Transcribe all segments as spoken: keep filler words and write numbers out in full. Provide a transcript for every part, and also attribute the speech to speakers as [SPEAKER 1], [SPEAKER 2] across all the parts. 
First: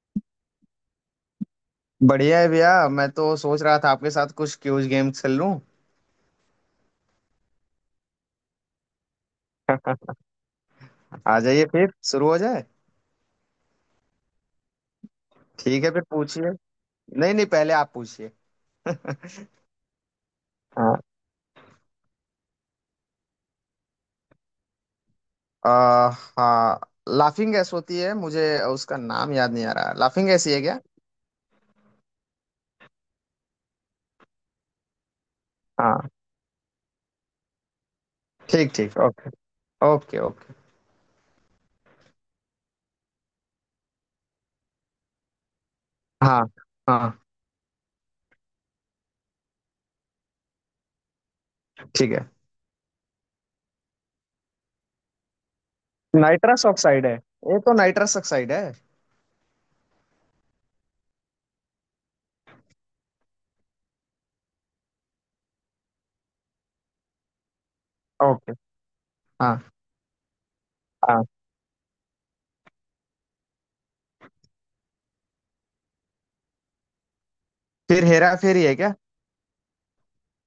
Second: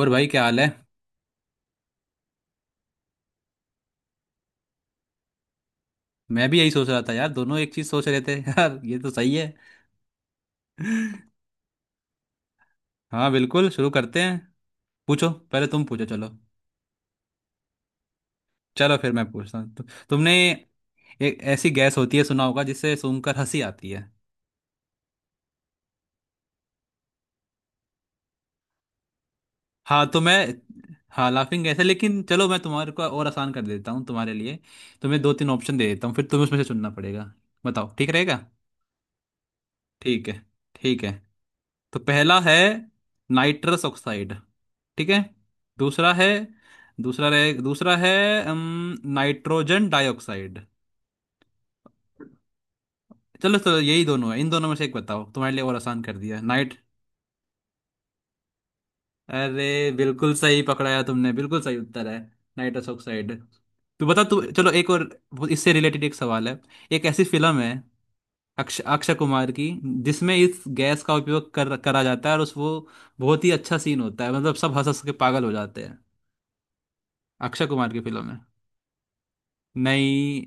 [SPEAKER 1] और भाई क्या हाल है।
[SPEAKER 2] बढ़िया है भैया। मैं तो सोच रहा था आपके साथ कुछ क्यूज गेम खेल लूं।
[SPEAKER 1] मैं भी यही सोच रहा था यार, दोनों एक चीज सोच रहे थे। यार ये तो सही है।
[SPEAKER 2] आ जाइए फिर शुरू हो जाए।
[SPEAKER 1] हाँ बिल्कुल शुरू करते हैं। पूछो, पहले तुम
[SPEAKER 2] ठीक है फिर
[SPEAKER 1] पूछो, चलो।
[SPEAKER 2] पूछिए। नहीं नहीं पहले आप पूछिए।
[SPEAKER 1] चलो फिर मैं पूछता हूँ, तु, तुमने,
[SPEAKER 2] हाँ।
[SPEAKER 1] एक ऐसी गैस होती है, सुना होगा, जिससे सूंघकर हंसी आती है।
[SPEAKER 2] आ, हाँ। लाफिंग गैस होती है मुझे। उसका नाम याद नहीं आ रहा।
[SPEAKER 1] हाँ तो
[SPEAKER 2] लाफिंग
[SPEAKER 1] मैं
[SPEAKER 2] गैस ही है क्या?
[SPEAKER 1] हाँ लाफिंग गैस है, लेकिन चलो मैं तुम्हारे को और आसान कर देता हूँ तुम्हारे लिए। तुम्हें दो तीन ऑप्शन दे देता
[SPEAKER 2] हाँ।
[SPEAKER 1] हूँ, फिर तुम्हें उसमें से चुनना पड़ेगा। बताओ, ठीक रहेगा।
[SPEAKER 2] ठीक ठीक ओके। ओके
[SPEAKER 1] ठीक है।
[SPEAKER 2] ओके।
[SPEAKER 1] ठीक है। तो पहला है नाइट्रस ऑक्साइड। ठीक है। दूसरा है,
[SPEAKER 2] हाँ हाँ।
[SPEAKER 1] दूसरा रहे दूसरा है अम, नाइट्रोजन डाइऑक्साइड।
[SPEAKER 2] ठीक है।
[SPEAKER 1] चलो चलो, यही दोनों है, इन दोनों में से एक बताओ, तुम्हारे लिए और आसान कर दिया,
[SPEAKER 2] नाइट्रस
[SPEAKER 1] नाइट।
[SPEAKER 2] ऑक्साइड है। ये तो नाइट्रस ऑक्साइड है।
[SPEAKER 1] अरे बिल्कुल सही पकड़ाया तुमने, बिल्कुल सही उत्तर है नाइट्रस ऑक्साइड। तू बता, तू, चलो एक और। वो इससे रिलेटेड एक सवाल है। एक ऐसी फिल्म है,
[SPEAKER 2] ओके।
[SPEAKER 1] अक्ष अक्षय कुमार
[SPEAKER 2] हाँ
[SPEAKER 1] की, जिसमें इस गैस का
[SPEAKER 2] हाँ।
[SPEAKER 1] उपयोग कर करा जाता है, और उस वो बहुत ही अच्छा सीन होता है, मतलब सब हंस हंस के पागल हो जाते हैं। अक्षय कुमार की
[SPEAKER 2] फिर
[SPEAKER 1] फिल्म
[SPEAKER 2] हेरा
[SPEAKER 1] है।
[SPEAKER 2] फेरी है क्या?
[SPEAKER 1] नहीं।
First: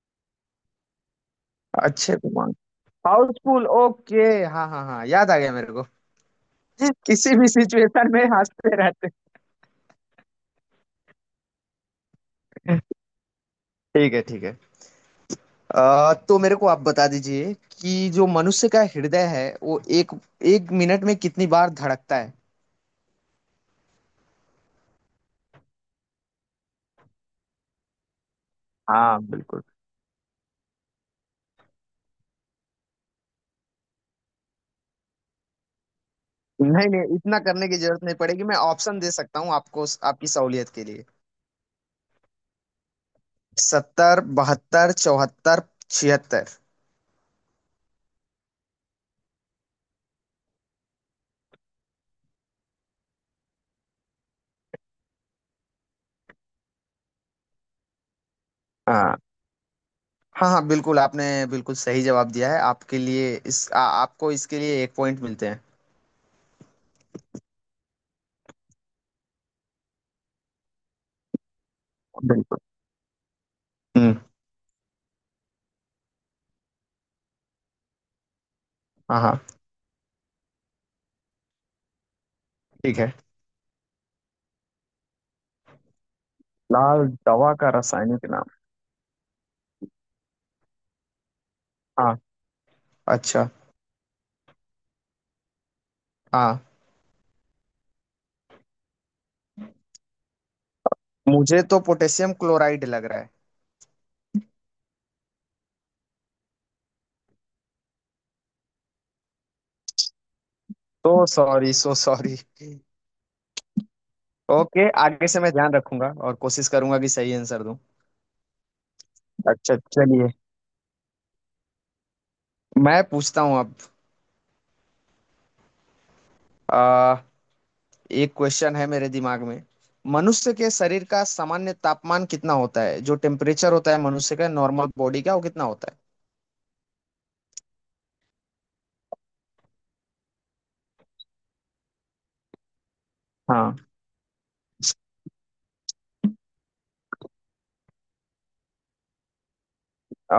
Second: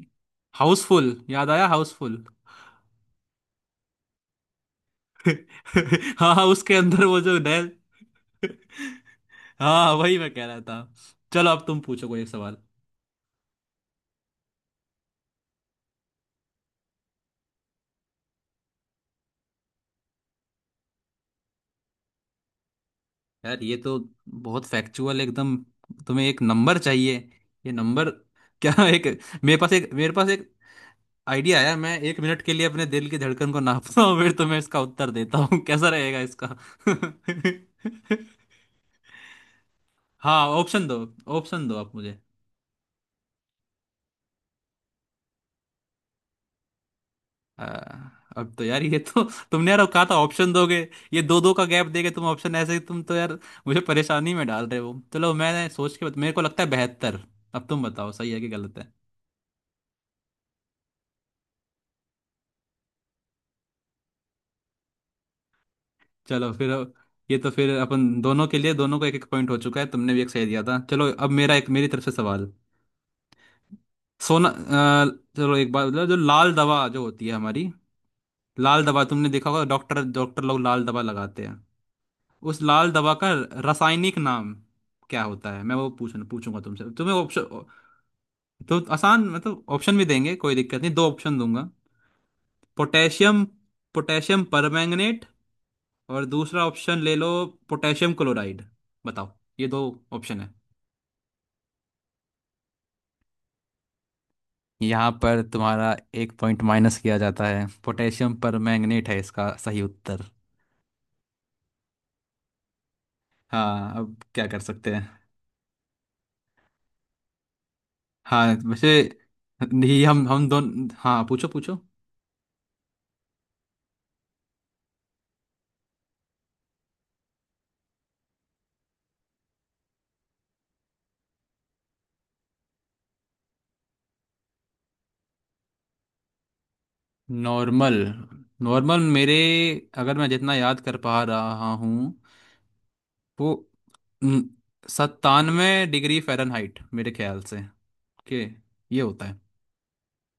[SPEAKER 1] हाउसफुल याद आया,
[SPEAKER 2] अच्छे
[SPEAKER 1] हाउसफुल।
[SPEAKER 2] कुमार। हाउसफुल ओके। हाँ हाँ हाँ याद आ गया मेरे को।
[SPEAKER 1] हाँ हाँ, उसके
[SPEAKER 2] जी,
[SPEAKER 1] अंदर वो
[SPEAKER 2] किसी
[SPEAKER 1] जो
[SPEAKER 2] भी
[SPEAKER 1] नैल।
[SPEAKER 2] सिचुएशन में हंसते रहते।
[SPEAKER 1] हाँ वही मैं कह रहा था। चलो अब तुम पूछो कोई एक सवाल।
[SPEAKER 2] ठीक है ठीक है। अ, तो मेरे को आप बता दीजिए कि जो मनुष्य का हृदय है वो एक एक मिनट में कितनी बार धड़कता है?
[SPEAKER 1] यार ये तो बहुत फैक्चुअल एकदम। तुम्हें एक नंबर चाहिए, ये नंबर? क्या। एक,
[SPEAKER 2] हाँ
[SPEAKER 1] मेरे
[SPEAKER 2] बिल्कुल।
[SPEAKER 1] पास एक मेरे पास एक आइडिया आया, मैं एक मिनट के लिए अपने दिल की धड़कन को नापता हूँ, फिर तुम्हें इसका उत्तर देता हूँ। कैसा रहेगा इसका?
[SPEAKER 2] नहीं नहीं इतना करने की जरूरत नहीं पड़ेगी। मैं ऑप्शन दे सकता हूँ आपको आपकी
[SPEAKER 1] हाँ
[SPEAKER 2] सहूलियत के
[SPEAKER 1] ऑप्शन दो,
[SPEAKER 2] लिए।
[SPEAKER 1] ऑप्शन दो आप मुझे।
[SPEAKER 2] सत्तर बहत्तर चौहत्तर छिहत्तर।
[SPEAKER 1] आ, अब तो यार ये तो तुमने यार, कहा था ऑप्शन दोगे, ये दो दो का गैप देके तुम ऑप्शन, ऐसे ही तुम, तो यार मुझे परेशानी में डाल रहे हो। चलो मैं सोच के, मेरे को लगता है बेहतर। अब तुम बताओ सही है कि गलत।
[SPEAKER 2] हाँ हाँ। हाँ बिल्कुल आपने बिल्कुल सही जवाब दिया है। आपके लिए इस आ, आपको इसके लिए एक पॉइंट मिलते हैं।
[SPEAKER 1] चलो फिर, ये तो फिर अपन दोनों के लिए, दोनों को एक एक पॉइंट हो चुका है, तुमने भी एक सही दिया था। चलो अब मेरा एक, मेरी तरफ से सवाल।
[SPEAKER 2] बिल्कुल। हम्म।
[SPEAKER 1] सोना, अ, चलो एक बात बताओ, जो लाल दवा जो होती है हमारी, लाल दवा
[SPEAKER 2] हाँ
[SPEAKER 1] तुमने
[SPEAKER 2] हाँ।
[SPEAKER 1] देखा होगा, डॉक्टर डॉक्टर लोग लाल दवा लगाते हैं। उस लाल
[SPEAKER 2] ठीक
[SPEAKER 1] दवा
[SPEAKER 2] है।
[SPEAKER 1] का रासायनिक नाम क्या होता है, मैं वो पूछना पूछूंगा तुमसे,
[SPEAKER 2] लाल
[SPEAKER 1] तुम्हें
[SPEAKER 2] दवा
[SPEAKER 1] ऑप्शन
[SPEAKER 2] का रासायनिक नाम।
[SPEAKER 1] तो आसान, मतलब ऑप्शन भी देंगे, कोई दिक्कत नहीं, दो ऑप्शन दूंगा।
[SPEAKER 2] हाँ।
[SPEAKER 1] पोटेशियम
[SPEAKER 2] अच्छा।
[SPEAKER 1] पोटेशियम परमैंगनेट, और
[SPEAKER 2] हाँ।
[SPEAKER 1] दूसरा ऑप्शन ले लो, पोटेशियम क्लोराइड। बताओ, ये दो ऑप्शन है।
[SPEAKER 2] मुझे तो पोटेशियम क्लोराइड लग रहा है।
[SPEAKER 1] यहाँ पर तुम्हारा एक पॉइंट माइनस किया जाता है, पोटेशियम परमैंगनेट है इसका सही उत्तर।
[SPEAKER 2] तो सॉरी, सो सॉरी।
[SPEAKER 1] हाँ अब क्या कर
[SPEAKER 2] ओके
[SPEAKER 1] सकते हैं।
[SPEAKER 2] आगे से मैं ध्यान रखूंगा और कोशिश करूंगा कि सही आंसर दूं।
[SPEAKER 1] हाँ वैसे,
[SPEAKER 2] अच्छा
[SPEAKER 1] नहीं, हम
[SPEAKER 2] चलिए।
[SPEAKER 1] हम दोनों, हाँ पूछो पूछो।
[SPEAKER 2] मैं पूछता हूं अब। आ, एक क्वेश्चन है मेरे दिमाग में। मनुष्य के शरीर का सामान्य तापमान कितना होता है? जो टेम्परेचर होता है मनुष्य का नॉर्मल बॉडी का वो कितना होता है?
[SPEAKER 1] नॉर्मल, नॉर्मल मेरे अगर मैं जितना याद कर पा रहा हूँ, वो
[SPEAKER 2] हाँ।
[SPEAKER 1] सत्तानवे डिग्री फ़ारेनहाइट मेरे ख्याल से के ये होता है।
[SPEAKER 2] आ,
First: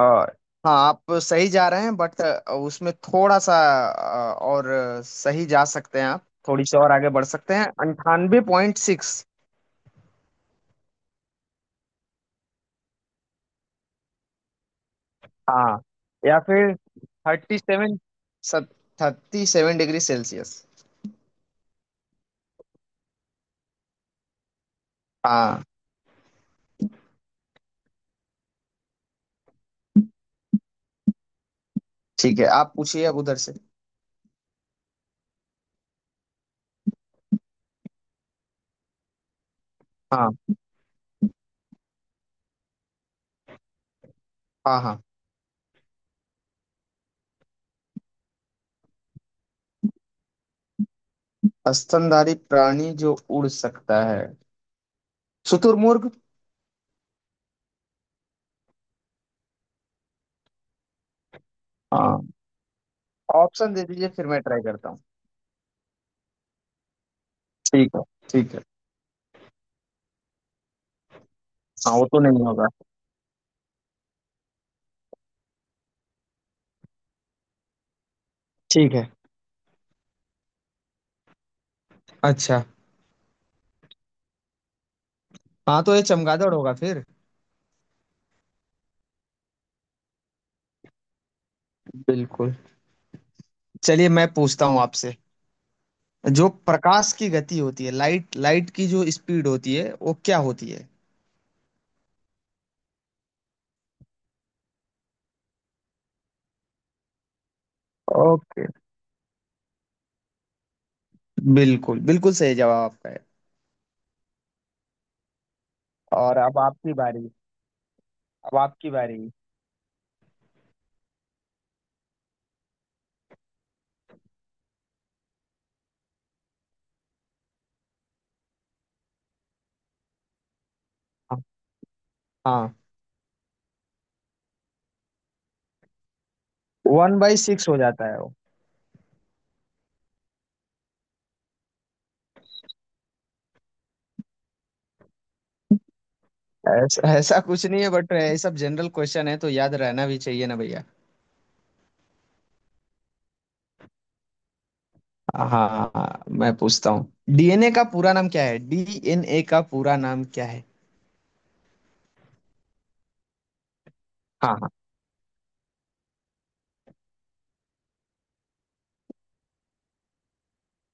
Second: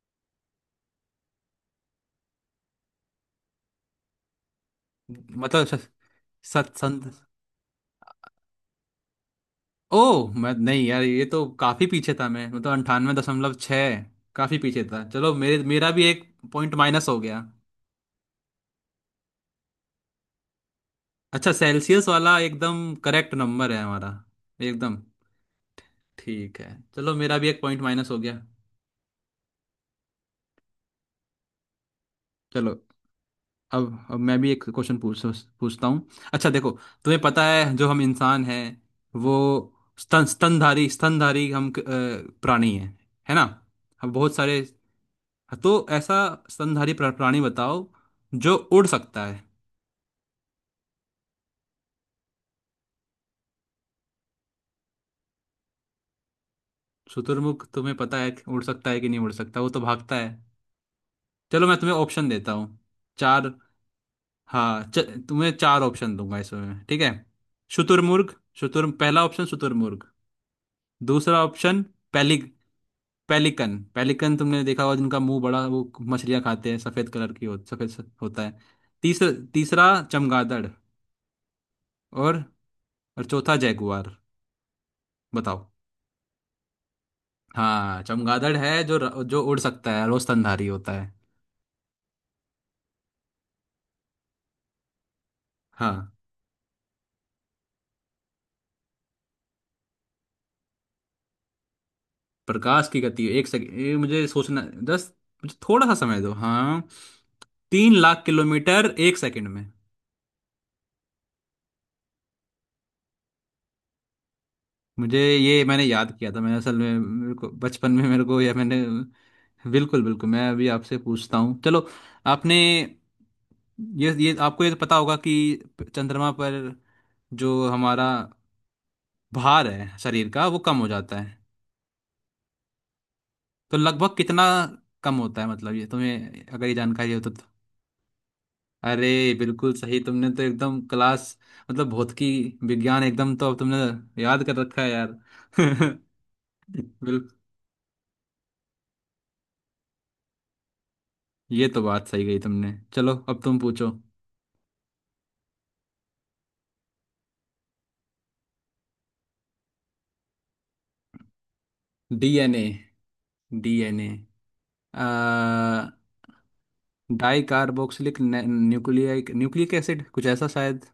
[SPEAKER 2] हाँ आप सही जा रहे हैं बट उसमें थोड़ा सा आ, और सही जा
[SPEAKER 1] मतलब
[SPEAKER 2] सकते हैं। आप थोड़ी
[SPEAKER 1] सत
[SPEAKER 2] सी और आगे बढ़
[SPEAKER 1] सत,
[SPEAKER 2] सकते हैं अंठानवे पॉइंट सिक्स।
[SPEAKER 1] ओह, मैं नहीं यार, ये तो काफी पीछे था मैं, मतलब अंठानवे दशमलव छः, काफी पीछे था। चलो मेरे
[SPEAKER 2] हाँ
[SPEAKER 1] मेरा भी एक
[SPEAKER 2] या
[SPEAKER 1] पॉइंट
[SPEAKER 2] फिर
[SPEAKER 1] माइनस हो गया।
[SPEAKER 2] Thirty seven, thirty seven degree Celsius.
[SPEAKER 1] अच्छा सेल्सियस वाला एकदम करेक्ट नंबर है हमारा, एकदम।
[SPEAKER 2] हाँ।
[SPEAKER 1] ठीक है, चलो मेरा भी एक पॉइंट माइनस हो गया।
[SPEAKER 2] ठीक है
[SPEAKER 1] चलो,
[SPEAKER 2] आप पूछिए अब उधर से।
[SPEAKER 1] अब अब मैं भी एक क्वेश्चन पूछ पूछता हूँ। अच्छा देखो, तुम्हें पता है जो हम इंसान हैं वो स्तन
[SPEAKER 2] हाँ
[SPEAKER 1] स्तनधारी स्तनधारी हम, अ, प्राणी हैं, है ना। हम बहुत सारे,
[SPEAKER 2] हाँ। हाँ।
[SPEAKER 1] तो ऐसा स्तनधारी प्रा- प्राणी बताओ जो उड़ सकता है।
[SPEAKER 2] स्तनधारी प्राणी जो उड़ सकता है शुतुरमुर्ग।
[SPEAKER 1] शुतुरमुर्ग? तुम्हें पता है कि उड़ सकता है कि नहीं उड़ सकता, वो तो भागता है। चलो मैं तुम्हें ऑप्शन
[SPEAKER 2] हाँ।
[SPEAKER 1] देता हूँ, चार।
[SPEAKER 2] ऑप्शन दे दीजिए फिर मैं ट्राई
[SPEAKER 1] हाँ,
[SPEAKER 2] करता
[SPEAKER 1] च,
[SPEAKER 2] हूँ।
[SPEAKER 1] तुम्हें चार ऑप्शन दूंगा इसमें, ठीक है।
[SPEAKER 2] ठीक है।
[SPEAKER 1] शुतुरमुर्ग,
[SPEAKER 2] ठीक है।
[SPEAKER 1] शुतुर पहला ऑप्शन शुतुरमुर्ग। दूसरा ऑप्शन,
[SPEAKER 2] हाँ वो तो
[SPEAKER 1] पेलिक
[SPEAKER 2] नहीं होगा।
[SPEAKER 1] पेलिकन, पेलिकन तुमने देखा होगा, जिनका मुंह बड़ा, वो मछलियां खाते हैं, सफेद कलर की हो, सफेद स- होता है।
[SPEAKER 2] ठीक है।
[SPEAKER 1] तीसरा तीसरा चमगादड़, और
[SPEAKER 2] अच्छा।
[SPEAKER 1] और चौथा जैगुआर। बताओ।
[SPEAKER 2] हाँ तो ये चमगादड़ होगा फिर।
[SPEAKER 1] हाँ चमगादड़ है जो र- जो उड़ सकता है, रोज स्तनधारी होता है।
[SPEAKER 2] बिल्कुल। चलिए मैं पूछता हूँ आपसे।
[SPEAKER 1] हाँ,
[SPEAKER 2] जो प्रकाश की गति होती है, लाइट लाइट की जो स्पीड होती है वो क्या होती है?
[SPEAKER 1] प्रकाश की गति एक सेकंड, ये मुझे सोचना। दस, मुझे थोड़ा सा समय दो। हाँ, तीन लाख
[SPEAKER 2] ओके।
[SPEAKER 1] किलोमीटर एक सेकंड में।
[SPEAKER 2] बिल्कुल बिल्कुल सही जवाब आपका है।
[SPEAKER 1] मुझे ये मैंने याद किया
[SPEAKER 2] और
[SPEAKER 1] था, मैंने
[SPEAKER 2] अब
[SPEAKER 1] असल
[SPEAKER 2] आपकी
[SPEAKER 1] में
[SPEAKER 2] बारी।
[SPEAKER 1] मेरे को बचपन में मेरे को, या
[SPEAKER 2] अब
[SPEAKER 1] मैंने।
[SPEAKER 2] आपकी बारी।
[SPEAKER 1] बिल्कुल बिल्कुल, मैं अभी आपसे पूछता हूँ, चलो। आपने, ये ये आपको ये तो पता होगा कि चंद्रमा पर जो हमारा भार है शरीर का, वो कम हो जाता है।
[SPEAKER 2] हाँ।
[SPEAKER 1] तो लगभग कितना कम होता है, मतलब ये तुम्हें अगर ये जानकारी
[SPEAKER 2] वन
[SPEAKER 1] हो तो।
[SPEAKER 2] बाई सिक्स हो जाता है वो।
[SPEAKER 1] अरे बिल्कुल सही तुमने, तो एकदम क्लास, मतलब भौतिकी विज्ञान एकदम, तो अब तुमने याद कर रखा है यार।
[SPEAKER 2] ऐसा
[SPEAKER 1] बिल्कुल।
[SPEAKER 2] ऐसा कुछ नहीं है बट ये सब जनरल क्वेश्चन है तो याद रहना भी चाहिए ना भैया।
[SPEAKER 1] ये तो बात सही गई तुमने, चलो अब तुम पूछो।
[SPEAKER 2] हाँ हाँ। हाँ, मैं पूछता हूँ डी एन ए का पूरा नाम क्या है? डी एन ए का पूरा नाम क्या
[SPEAKER 1] डीएनए, डीएनए
[SPEAKER 2] है?
[SPEAKER 1] आ di carboxylic nucleic nucleic acid, कुछ ऐसा शायद।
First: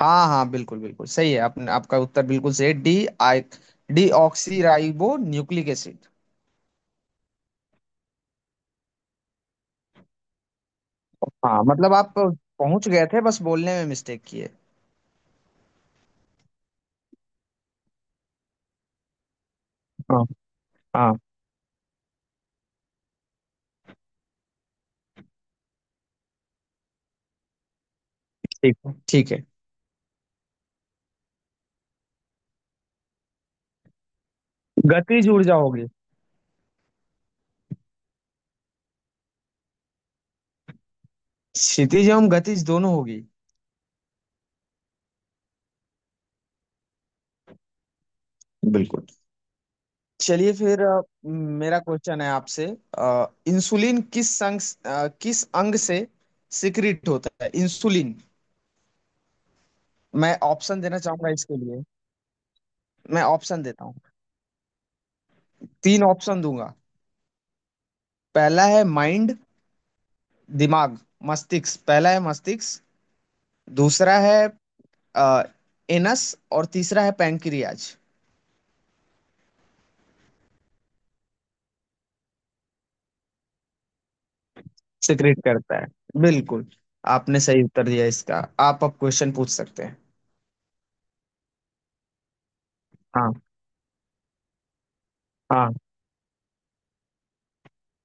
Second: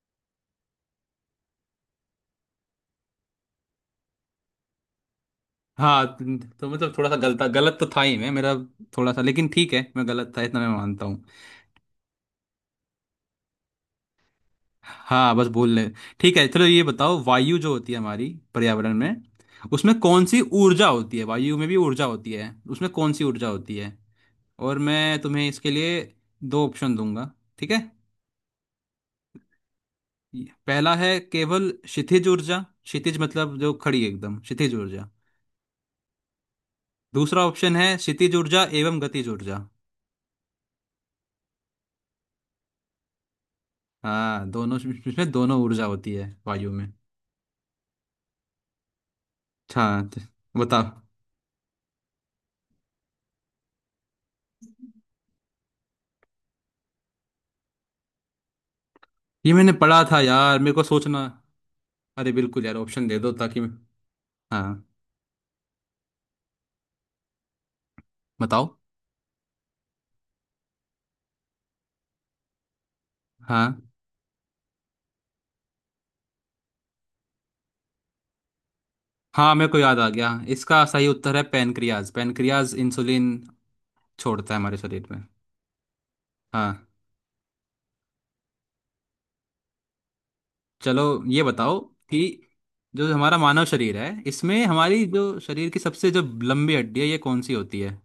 [SPEAKER 2] हाँ हाँ बिल्कुल बिल्कुल सही है आपने। आपका उत्तर बिल्कुल सही है। D I D oxy ribo nucleic acid.
[SPEAKER 1] हाँ तो मतलब थोड़ा सा गलता गलत तो था ही, मैं मेरा थोड़ा सा, लेकिन ठीक है, मैं गलत था इतना मैं मानता।
[SPEAKER 2] हाँ मतलब आप पहुंच गए थे बस बोलने में मिस्टेक की है।
[SPEAKER 1] हाँ बस बोल ले। ठीक है, चलो ये बताओ, वायु जो होती है हमारी पर्यावरण में, उसमें कौन
[SPEAKER 2] हाँ
[SPEAKER 1] सी ऊर्जा
[SPEAKER 2] हाँ।
[SPEAKER 1] होती है, वायु में भी ऊर्जा होती है, उसमें कौन सी ऊर्जा होती है, और मैं तुम्हें इसके लिए दो ऑप्शन दूंगा, ठीक है।
[SPEAKER 2] ठीक है। ठीक है।
[SPEAKER 1] पहला है केवल क्षितिज ऊर्जा, क्षितिज मतलब जो खड़ी है एकदम, क्षितिज ऊर्जा।
[SPEAKER 2] गतिज ऊर्जा होगी।
[SPEAKER 1] दूसरा ऑप्शन है क्षितिज ऊर्जा एवं गतिज ऊर्जा।
[SPEAKER 2] क्षितिज एवं गतिज दोनों होगी।
[SPEAKER 1] हाँ दोनों। इसमें दोनों ऊर्जा होती है वायु में।
[SPEAKER 2] बिल्कुल।
[SPEAKER 1] अच्छा,
[SPEAKER 2] चलिए
[SPEAKER 1] तो
[SPEAKER 2] फिर
[SPEAKER 1] बताओ।
[SPEAKER 2] अ, मेरा क्वेश्चन है आपसे। अ, इंसुलिन किस अंग अ, किस अंग से सिक्रिट होता है इंसुलिन?
[SPEAKER 1] ये मैंने पढ़ा था
[SPEAKER 2] मैं
[SPEAKER 1] यार, मेरे
[SPEAKER 2] ऑप्शन
[SPEAKER 1] को
[SPEAKER 2] देना
[SPEAKER 1] सोचना।
[SPEAKER 2] चाहूंगा इसके लिए।
[SPEAKER 1] अरे बिल्कुल यार, ऑप्शन दे
[SPEAKER 2] मैं
[SPEAKER 1] दो ताकि
[SPEAKER 2] ऑप्शन
[SPEAKER 1] मैं।
[SPEAKER 2] देता हूँ।
[SPEAKER 1] हाँ,
[SPEAKER 2] तीन ऑप्शन दूंगा। पहला
[SPEAKER 1] बताओ।
[SPEAKER 2] है माइंड दिमाग मस्तिष्क। पहला है मस्तिष्क।
[SPEAKER 1] हाँ
[SPEAKER 2] दूसरा है आ, एनस। और तीसरा है पैंक्रियाज।
[SPEAKER 1] हाँ मेरे को याद आ गया, इसका सही उत्तर है पैनक्रियाज, पैनक्रियाज इंसुलिन छोड़ता है हमारे शरीर में।
[SPEAKER 2] सिक्रेट करता है। बिल्कुल।
[SPEAKER 1] हाँ।
[SPEAKER 2] आपने सही उत्तर दिया इसका। आप अब क्वेश्चन पूछ सकते हैं।
[SPEAKER 1] चलो ये बताओ, कि जो
[SPEAKER 2] हाँ
[SPEAKER 1] हमारा मानव शरीर है, इसमें हमारी जो शरीर
[SPEAKER 2] हाँ।
[SPEAKER 1] की सबसे जो लंबी हड्डी है, ये कौन सी होती है।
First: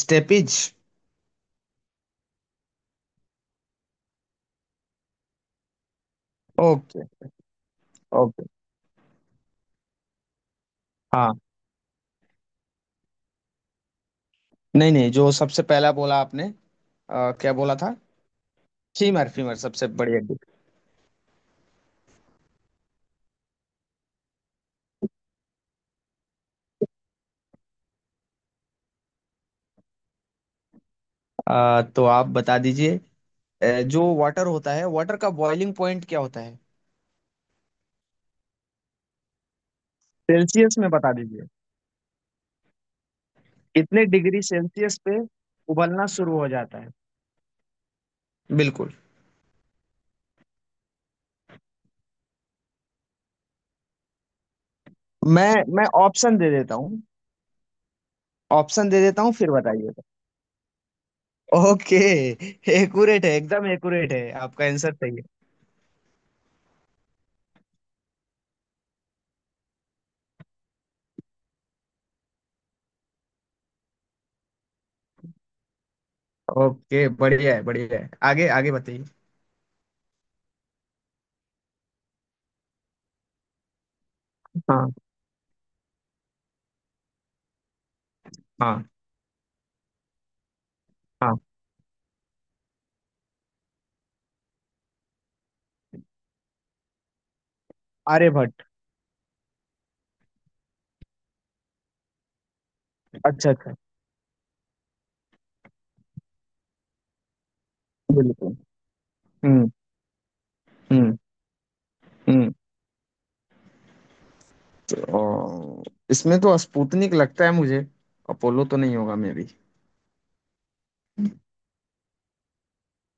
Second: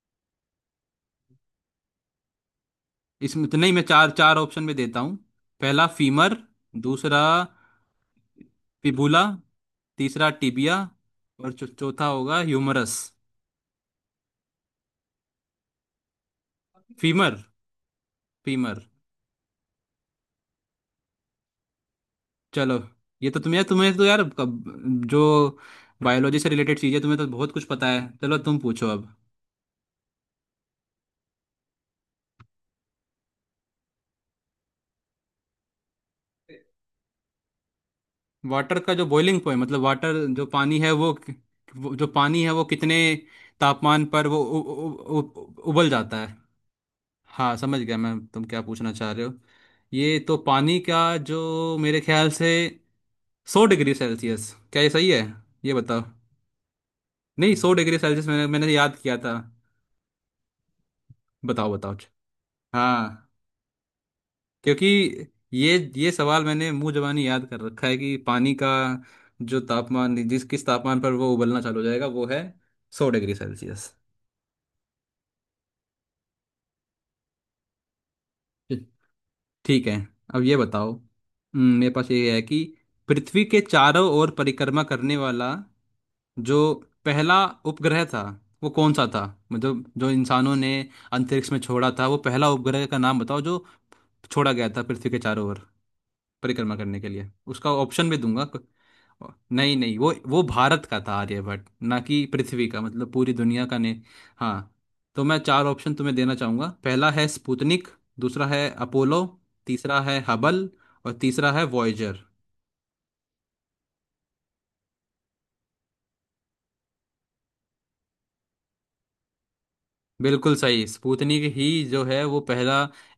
[SPEAKER 2] स्टेपिज।
[SPEAKER 1] इसमें तो नहीं, मैं चार चार ऑप्शन में देता हूँ। पहला फीमर,
[SPEAKER 2] ओके।
[SPEAKER 1] दूसरा
[SPEAKER 2] ओके।
[SPEAKER 1] फिबुला, तीसरा टिबिया,
[SPEAKER 2] हाँ।
[SPEAKER 1] और चौ- चौथा होगा ह्यूमरस।
[SPEAKER 2] नहीं नहीं जो सबसे पहला बोला आपने। आ,
[SPEAKER 1] फीमर
[SPEAKER 2] क्या बोला था?
[SPEAKER 1] Femur,
[SPEAKER 2] femur. फीमर सबसे बड़ी हड्डी।
[SPEAKER 1] चलो, ये तो तुम यार, तुम्हें तो यार कब जो बायोलॉजी से रिलेटेड चीज़ें, तुम्हें तो बहुत कुछ पता है, चलो तुम पूछो अब।
[SPEAKER 2] आ, तो आप बता दीजिए अ, जो वाटर होता है वाटर का बॉइलिंग पॉइंट क्या होता है?
[SPEAKER 1] वाटर का जो बॉइलिंग पॉइंट, मतलब वाटर जो पानी
[SPEAKER 2] सेल्सियस में
[SPEAKER 1] है वो,
[SPEAKER 2] बता दीजिए।
[SPEAKER 1] वो- जो पानी है वो कितने तापमान
[SPEAKER 2] कितने
[SPEAKER 1] पर वो
[SPEAKER 2] डिग्री
[SPEAKER 1] उ,
[SPEAKER 2] सेल्सियस
[SPEAKER 1] उ,
[SPEAKER 2] पे
[SPEAKER 1] उ, उ, उबल
[SPEAKER 2] उबलना
[SPEAKER 1] जाता है।
[SPEAKER 2] शुरू हो जाता है?
[SPEAKER 1] हाँ समझ गया मैं, तुम क्या पूछना
[SPEAKER 2] बिल्कुल।
[SPEAKER 1] चाह रहे हो। ये तो पानी का जो, मेरे ख्याल से सौ डिग्री सेल्सियस, क्या ये सही है?
[SPEAKER 2] मैं
[SPEAKER 1] ये
[SPEAKER 2] मैं
[SPEAKER 1] बताओ,
[SPEAKER 2] ऑप्शन दे देता हूँ।
[SPEAKER 1] नहीं सौ डिग्री सेल्सियस मैंने मैंने
[SPEAKER 2] ऑप्शन
[SPEAKER 1] याद
[SPEAKER 2] दे
[SPEAKER 1] किया
[SPEAKER 2] देता
[SPEAKER 1] था।
[SPEAKER 2] हूँ फिर बताइएगा।
[SPEAKER 1] बताओ, बताओ।
[SPEAKER 2] ओके। एक्यूरेट
[SPEAKER 1] हाँ,
[SPEAKER 2] है एकदम एक्यूरेट है। आपका
[SPEAKER 1] क्योंकि
[SPEAKER 2] आंसर सही है।
[SPEAKER 1] ये ये सवाल मैंने मुंह जबानी याद कर रखा है कि पानी का जो तापमान, जिस किस तापमान पर वो उबलना चालू हो जाएगा, वो है सौ डिग्री सेल्सियस।
[SPEAKER 2] ओके बढ़िया है बढ़िया है आगे आगे बताइए।
[SPEAKER 1] ठीक है, अब ये बताओ, हम्म, मेरे पास ये है कि, पृथ्वी के चारों ओर परिक्रमा
[SPEAKER 2] हाँ
[SPEAKER 1] करने वाला जो पहला उपग्रह था, वो
[SPEAKER 2] हाँ
[SPEAKER 1] कौन सा था, मतलब जो इंसानों ने
[SPEAKER 2] हाँ।
[SPEAKER 1] अंतरिक्ष में छोड़ा था, वो पहला उपग्रह का नाम बताओ जो छोड़ा गया था पृथ्वी के चारों ओर परिक्रमा करने के लिए, उसका ऑप्शन भी दूंगा,
[SPEAKER 2] आर्यभट्ट।
[SPEAKER 1] क- नहीं नहीं, वो वो भारत का था आर्यभट्ट, ना कि पृथ्वी का, मतलब पूरी
[SPEAKER 2] अच्छा
[SPEAKER 1] दुनिया
[SPEAKER 2] अच्छा।
[SPEAKER 1] का नहीं। हाँ तो मैं चार ऑप्शन तुम्हें देना चाहूंगा, पहला है स्पुतनिक, दूसरा
[SPEAKER 2] बिल्कुल।
[SPEAKER 1] है अपोलो,
[SPEAKER 2] हम्म
[SPEAKER 1] तीसरा है हबल, और
[SPEAKER 2] हम्म
[SPEAKER 1] तीसरा है वॉयजर।
[SPEAKER 2] हम्म। तो, इसमें तो स्पुतनिक लगता है मुझे। अपोलो तो नहीं होगा मे भी।
[SPEAKER 1] बिल्कुल सही, स्पुतनिक ही जो है वो पहला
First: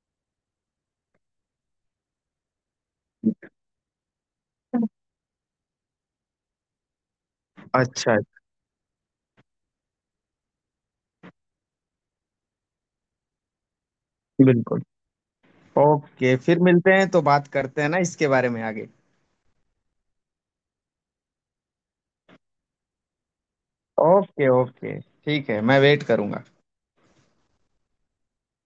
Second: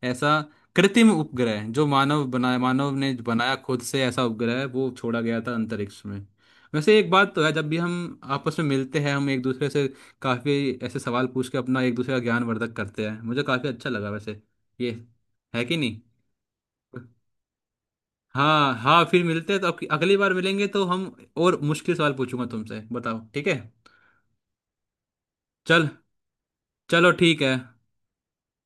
[SPEAKER 1] ऐसा कृत्रिम उपग्रह है, जो मानव बनाया, मानव ने बनाया खुद से, ऐसा उपग्रह वो छोड़ा गया था अंतरिक्ष में। वैसे एक बात तो है, जब भी
[SPEAKER 2] अच्छा
[SPEAKER 1] हम
[SPEAKER 2] अच्छा।
[SPEAKER 1] आपस में मिलते हैं, हम एक दूसरे से काफी ऐसे सवाल पूछ के अपना एक दूसरे का ज्ञानवर्धक करते हैं, मुझे काफी अच्छा लगा वैसे।
[SPEAKER 2] बिल्कुल।
[SPEAKER 1] ये है कि नहीं।
[SPEAKER 2] ओके फिर मिलते हैं तो बात करते हैं ना इसके बारे में
[SPEAKER 1] हाँ
[SPEAKER 2] आगे।
[SPEAKER 1] हाँ, फिर मिलते हैं तो, अब अगली बार मिलेंगे तो हम और मुश्किल सवाल पूछूंगा तुमसे, बताओ ठीक है।
[SPEAKER 2] ओके ओके ठीक है मैं
[SPEAKER 1] चल
[SPEAKER 2] वेट करूंगा।
[SPEAKER 1] चलो ठीक है।